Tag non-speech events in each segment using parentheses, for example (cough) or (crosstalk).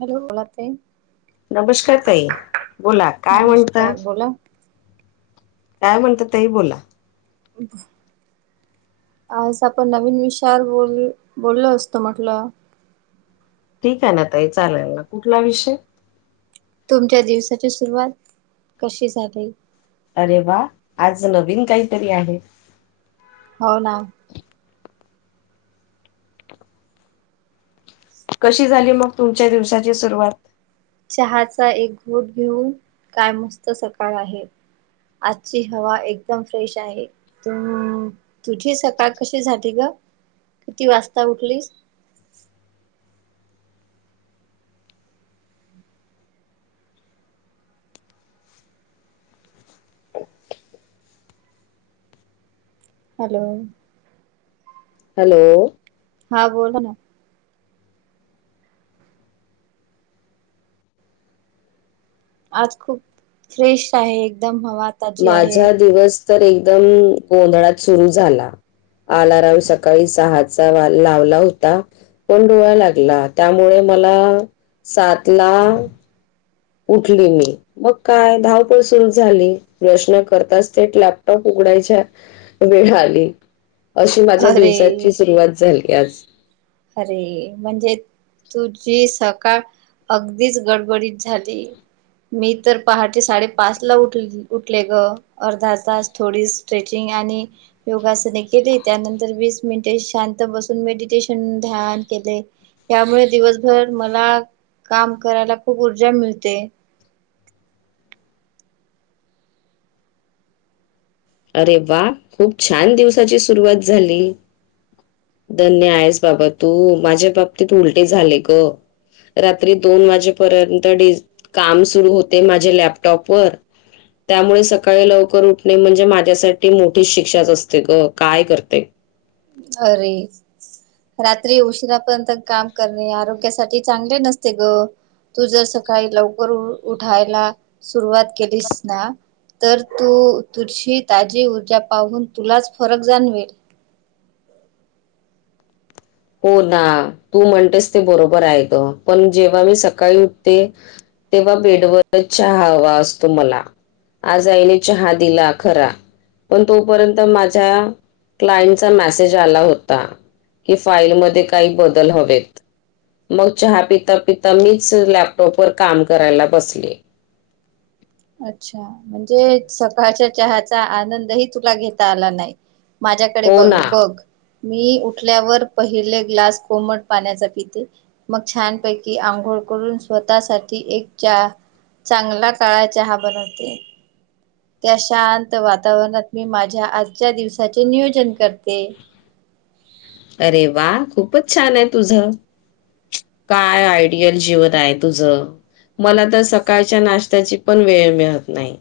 Hello बोला ताई नमस्कार ताई बोला काय म्हणता नमस्कार बोला काय म्हणता ताई बोला (inaudible) आज आपण नवीन विषयावर बोल बोललो असतो म्हटलं ठीक आहे ना ताई चालायला कुठला विषय तुमच्या दिवसाची सुरुवात कशी झाली अरे वा आज नवीन काहीतरी आहे हो ना कशी झाली मग तुमच्या दिवसाची सुरुवात चहाचा एक घोट घेऊन काय मस्त सकाळ आहे आजची हवा एकदम फ्रेश आहे अ तुझी सकाळ कशी झाली ग किती वाजता उठलीस हॅलो हॅलो हा बोला ना आज खूप फ्रेश आहे एकदम हवा ताजी आहे माझा दिवस तर एकदम गोंधळात सुरू झाला आलाराम सकाळी सहा चा लावला होता पण डोळा लागला त्यामुळे मला सात ला उठली मी मग काय धावपळ सुरू झाली प्रश्न करताच थेट लॅपटॉप उघडायच्या वेळ आली अशी माझ्या अरे दिवसाची सुरुवात झाली आज अरे म्हणजे तुझी सकाळ अगदीच गडबडीत झाली मी तर पहाटे साडेपाच ला उठले उठले ग अर्धा तास थोडी स्ट्रेचिंग आणि योगासने केली त्यानंतर वीस मिनिटे शांत बसून मेडिटेशन ध्यान केले त्यामुळे दिवसभर मला काम करायला खूप ऊर्जा मिळते अरे वा खूप छान दिवसाची सुरुवात झाली धन्य आहेस बाबा तू माझ्या बाबतीत उलटे झाले ग रात्री दोन वाजेपर्यंत डीस काम सुरू होते माझे लॅपटॉपवर त्यामुळे सकाळी लवकर उठणे म्हणजे माझ्यासाठी मोठी शिक्षाच असते ग काय करते अरे रात्री उशिरापर्यंत काम करणे आरोग्यासाठी चांगले नसते ग तू जर सकाळी लवकर उठायला सुरुवात केलीस ना तर तू तुझी ताजी ऊर्जा पाहून तुलाच फरक जाणवेल हो ना तू म्हणतेस ते बरोबर आहे ग पण जेव्हा मी सकाळी उठते तेव्हा बेडवरच चहा हवा असतो मला आज आईने चहा दिला खरा पण तोपर्यंत माझ्या क्लाइंटचा मेसेज आला होता फाईल मध्ये काही बदल हवेत मग चहा पिता पिता मीच लॅपटॉपवर काम करायला बसले अच्छा म्हणजे सकाळच्या चहाचा आनंदही तुला घेता आला नाही माझ्याकडे हो बघ ना बघ मी उठल्यावर पहिले ग्लास कोमट पाण्याचा पिते मग छानपैकी आंघोळ करून स्वतःसाठी एक च्या चांगला काळा - चहा बनवते त्या शांत वातावरणात मी माझ्या आजच्या दिवसाचे नियोजन करते अरे वा खूपच छान आहे तुझ काय आयडियल जिवत आहे तुझ मला तर सकाळच्या नाश्त्याची पण वेळ मिळत नाही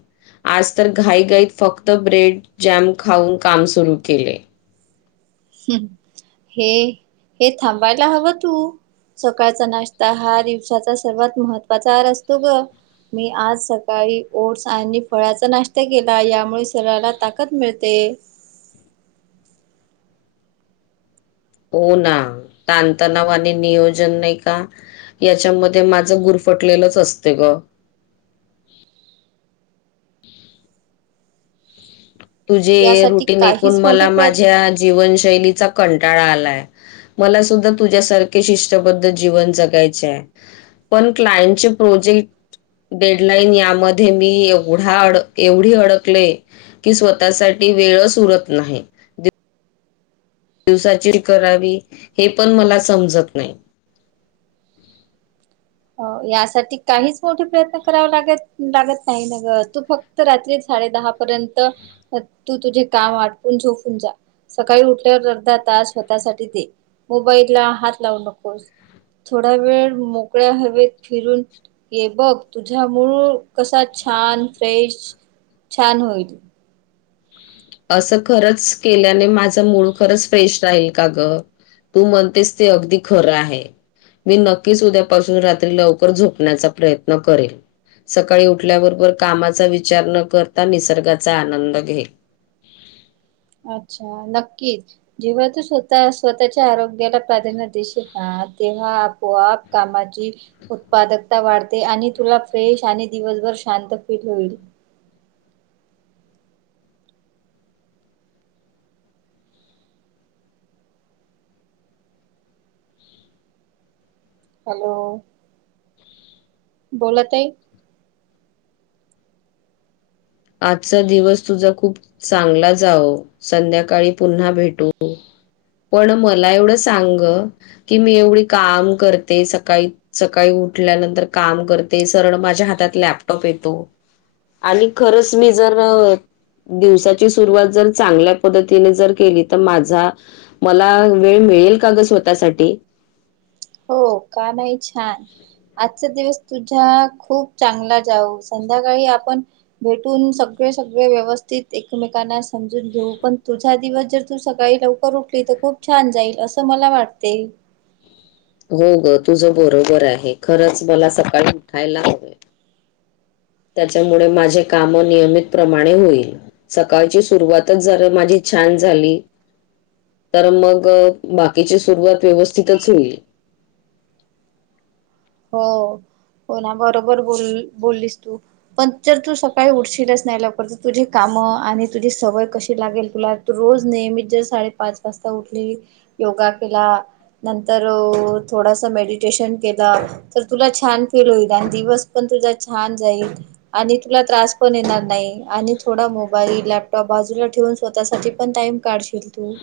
आज तर घाई गाईत फक्त ब्रेड जॅम खाऊन काम सुरू केले हे हे थांबायला हवं तू सकाळचा नाश्ता हा दिवसाचा सर्वात महत्त्वाचा आहर असतो ग मी आज सकाळी ओट्स आणि फळाचा नाश्ता केला यामुळे सरीराला ताकद मिळते हो ना तणतणाव आणि नियोजन नाही का याच्यामध्ये माझं गुरफटलेलंच असते ग तुझी यासाठी रुटीन काहीच ऐकून मोठे मला प्रयत्न माझ्या जीवनशैलीचा कंटाळा आलाय मला सुद्धा तुझ्यासारखे शिष्टबद्ध जीवन जगायचे आहे पण क्लायंटचे प्रोजेक्ट डेडलाईन यामध्ये मी एवढा अड एवढी अडकले की स्वतःसाठीठी वेळच उरत नाही दिवसाची करावी हे पण मला समजत नाही यासाठी काहीच मोठे प्रयत्न करावे लागत लागत नाही न ग तू फक्त रात्री साडे दहा पर्यंत तू तुझे काम आटपून झोपून जा सकाळी उठल्यावर अर्धा तास स्वतःसाठी दे मोबाईल ला हात लावू नकोस थोडा वेळ मोकळा ह फरून ये बघ तुझा मूळ कसा छान फ्रेश छान होईल असं खरंच केल्याने माझं मूळ खरंच फ्रेश राहील का ग तू म्हणतेस ते अगदी खरं आहे मी नक्कीच उद्यापासून रात्री लवकर झोपण्याचा प्रयत्न करेल सकाळी उठल्याबरोबर कामाचा विचार न करता निसर्गाचा आनंद घेईल अच्छा नक्कीच जेव्हा तू स्वतः स्वतःच्या आरोग्याला प्राधान्य दिशील ना तेव्हा आपोआप कामाची उत्पादकता वाढते आणि तुला फ्रेश आणि दिवसभर शांत फील होईल हॅलो बोलत आहे आजचा दिवस तुझा खूप चांगला जाव संध्याकाळी पुन्हा भेटू पण मला एवढं सांग की मी एवढी काम करते सकाळी सकाळी उठल्यानंतर काम करते सरळ माझ्या हातात लॅपटॉप येतो आणि खरंच मी जर दिवसाची सुरुवात जर चांगल्या पद्धतीने जर केली तर माझा मला वेळ मिळेल काग स्वतःसाठी हो का नाही छान आजचा दिवस तुझ्या खूप चांगला जाऊ संध्याकाळी आपण भेटून सगळे सगळे व्यवस्थित एकमेकांना समजून घेऊ पण तुझा दिवस जर तू सकाळी लवकर उठली तर खूप छान जाईल असं मला वाटते हो ग तुझं बरोबर आहे खरंच मला सकाळी उठायला हवंय त्याच्यामुळे माझे काम नियमित प्रमाणे होईल सकाळची सुरुवातच जरा माझी छान झाली तर मग बाकीची सुरुवात व्यवस्थितच होईल हो हो ना बरोबर बोल बोललीस तू पण जर तू सकाळी उठशीलच नाही लकरत तुझी कामं आणि तुझी सवय कशी लागेल तुला रोज नेहमी जर साडेपाच वाजता उठली योगा केला नंतर थोडस मेडिटेशन केलं तुला छान फील होईल आणि दिवस पण तुझा छान जाईल आणि तुला त्रास पण येणार नाही आणि थोडा मोबाईल लॅपटॉप बाजूला ठेवून स्वतःसाठी पण टाइम काढशील तू.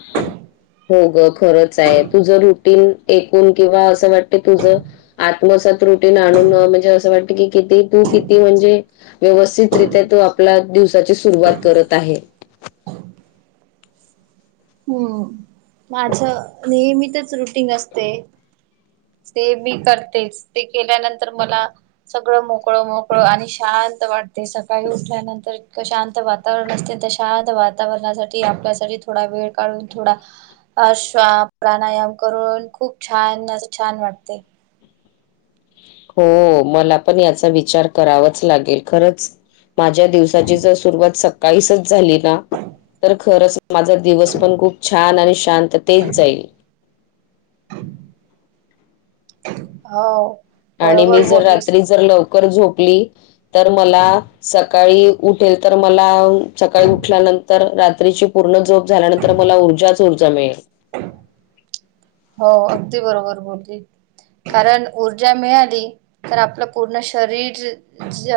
हो ग खरच आहे तुझ रुटीन एकून किंवा अस वाट त तुझ आत्मसात रुटीन आणून म्हणजे असं वाटत की किती तू किती म्हणजे व्यवस्थितरित्या तू आपला दिवसाची सुरुवात करत आहे. हम्म माझं नेहमी तेच रुटीगं असते. सते ते मी करतेच ते केल्यानंतर मला सगळं मोकळं मोकळं आणि शांत वाटते सकाळी उठल्यानंतर इतक शांत वात तावरण असते त्या शांत वातावरणासाठी आपल्यासाठी थोडा वेळ काढून थोडा अ श्वा प्राणायाम करून खूप छान असं छान वाटते. हो मला पण याचा विचार करावाच लागेल खरंच. माझ्या दिवसाची जर सुरुवात सकाळीसच झाली ना तर खरंच माझा दिवस पण खूप छान आणि शांततेत जाईल. हव. आणि मी जर रात्री जर लवकर झोपली तर मला स काळी उठेल तर मला अ सकाळी उठल्यानंतर रात्रीची पूर्ण जोप झाल्यानंतर तर मला ऊर्जाच ऊर्जा मिळेल. (inaudible) हो अगदी बरोबर बोलली. कारण ऊर्जा मिळाली तर आपलं पूर्ण शरीर ज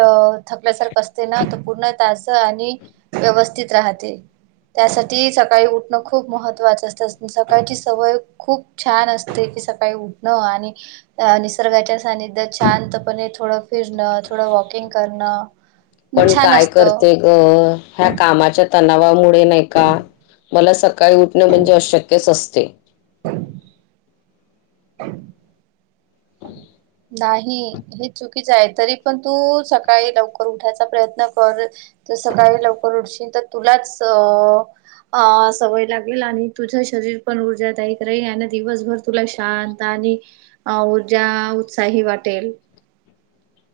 थकल्यासारख असते ना त पूर्ण तास आणि व्यवस्थित राहते. त्यासाठी सकाळी उठणं खूप महत्वाचं असतं सकाळची सवय खूप छान असते की सकाळी उठणं आणि अ निसर्गाच्या सानिध्य द शांतपणे थोडं फिरणं थोडं वॉकिंग करणं पण छान काय असतं. करते ग ह्या कामाच्या तणावामुळे नाही का मला सकाळी उठणं म्हणजे अशक्यच असतें. (inaudible) (inaudible) नाही. हे चुकीच आहे तरी पण तू सकाळी लवकर उठायचा प्रयत्न कर त सकाळी लवकर उठशील तर तुलाच अ अ सवय लागेल आणि तुझं शरीर पण ऊर्जादायक राहील आणि दिवसभर तुला शांत आणि अ ऊर्जा उत्साही वाटेल.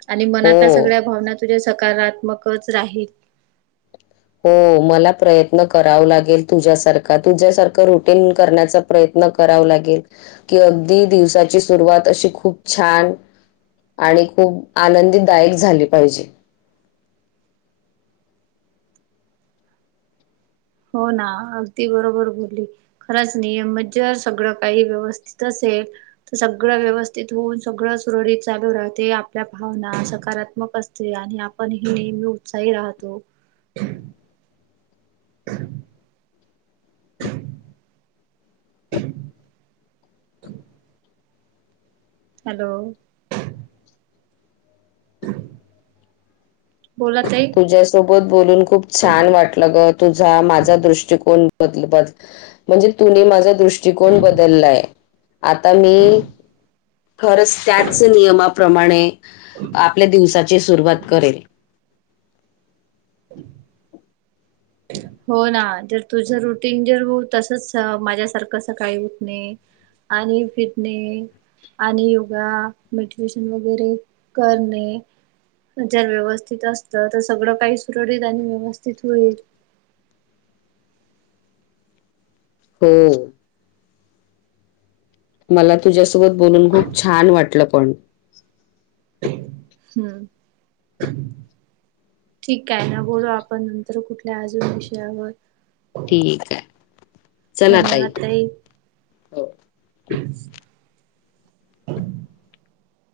आणि मनातल्या हो सगळ्या भावना तुझ्या सकारात्मक च राहील. हो मला प्रयत्न कराव लागेल तुझ्यासारखं तुझ्यासारखं रुटीन करण्याचा प्रयत्न कराव लागेल, की अगदी दिवसाची सुरुवात अशी खूप छान आणि खूप आनंदीदायक झाली पाहिजे. हो ना अगदी बरोबर बोलली. खरंच नियमीत जर सगळं काही व्यवस्थित असेल त सगळं व्यवस्थित होऊन सगळं सुरळीत चालू राहते आपल्या भावना सकारात्मक अस ते आपण नेहमी उत्साही राहतो. (inaudible) (inaudible) हॅलो. बोला ताई. तुझ्या सोबत बोलून खूप छान वाटलं ग तुझा माझा दृष्टिकोन बदल बद म्हणजे तुनी माझा दृष्टकोन बदललाय आता मी खरंच त्याच नियमाप्रमाणे आपल्या दिवसाची सुरुवात करेल. (inaudible) हो ना. जर तुझं रुटीन जर तसंच माझ्यासारखं सकाळी उठणे- आणि फिरणे- आणि योगा मेडिटेशन वगैरे करणे- जर व्यवस्थित असत. तर सगळं काही सुरळीत आणि व्यवस्थित होईल. होय. मला तुझ्यासोबत बोलून खूप छान वाटलं पण. हम्म. ठीक आहे ना. बोलू आपण नंतर अजून कुठल्या विषयावर. ठीक आहे. धन्यवाद ताई. हो.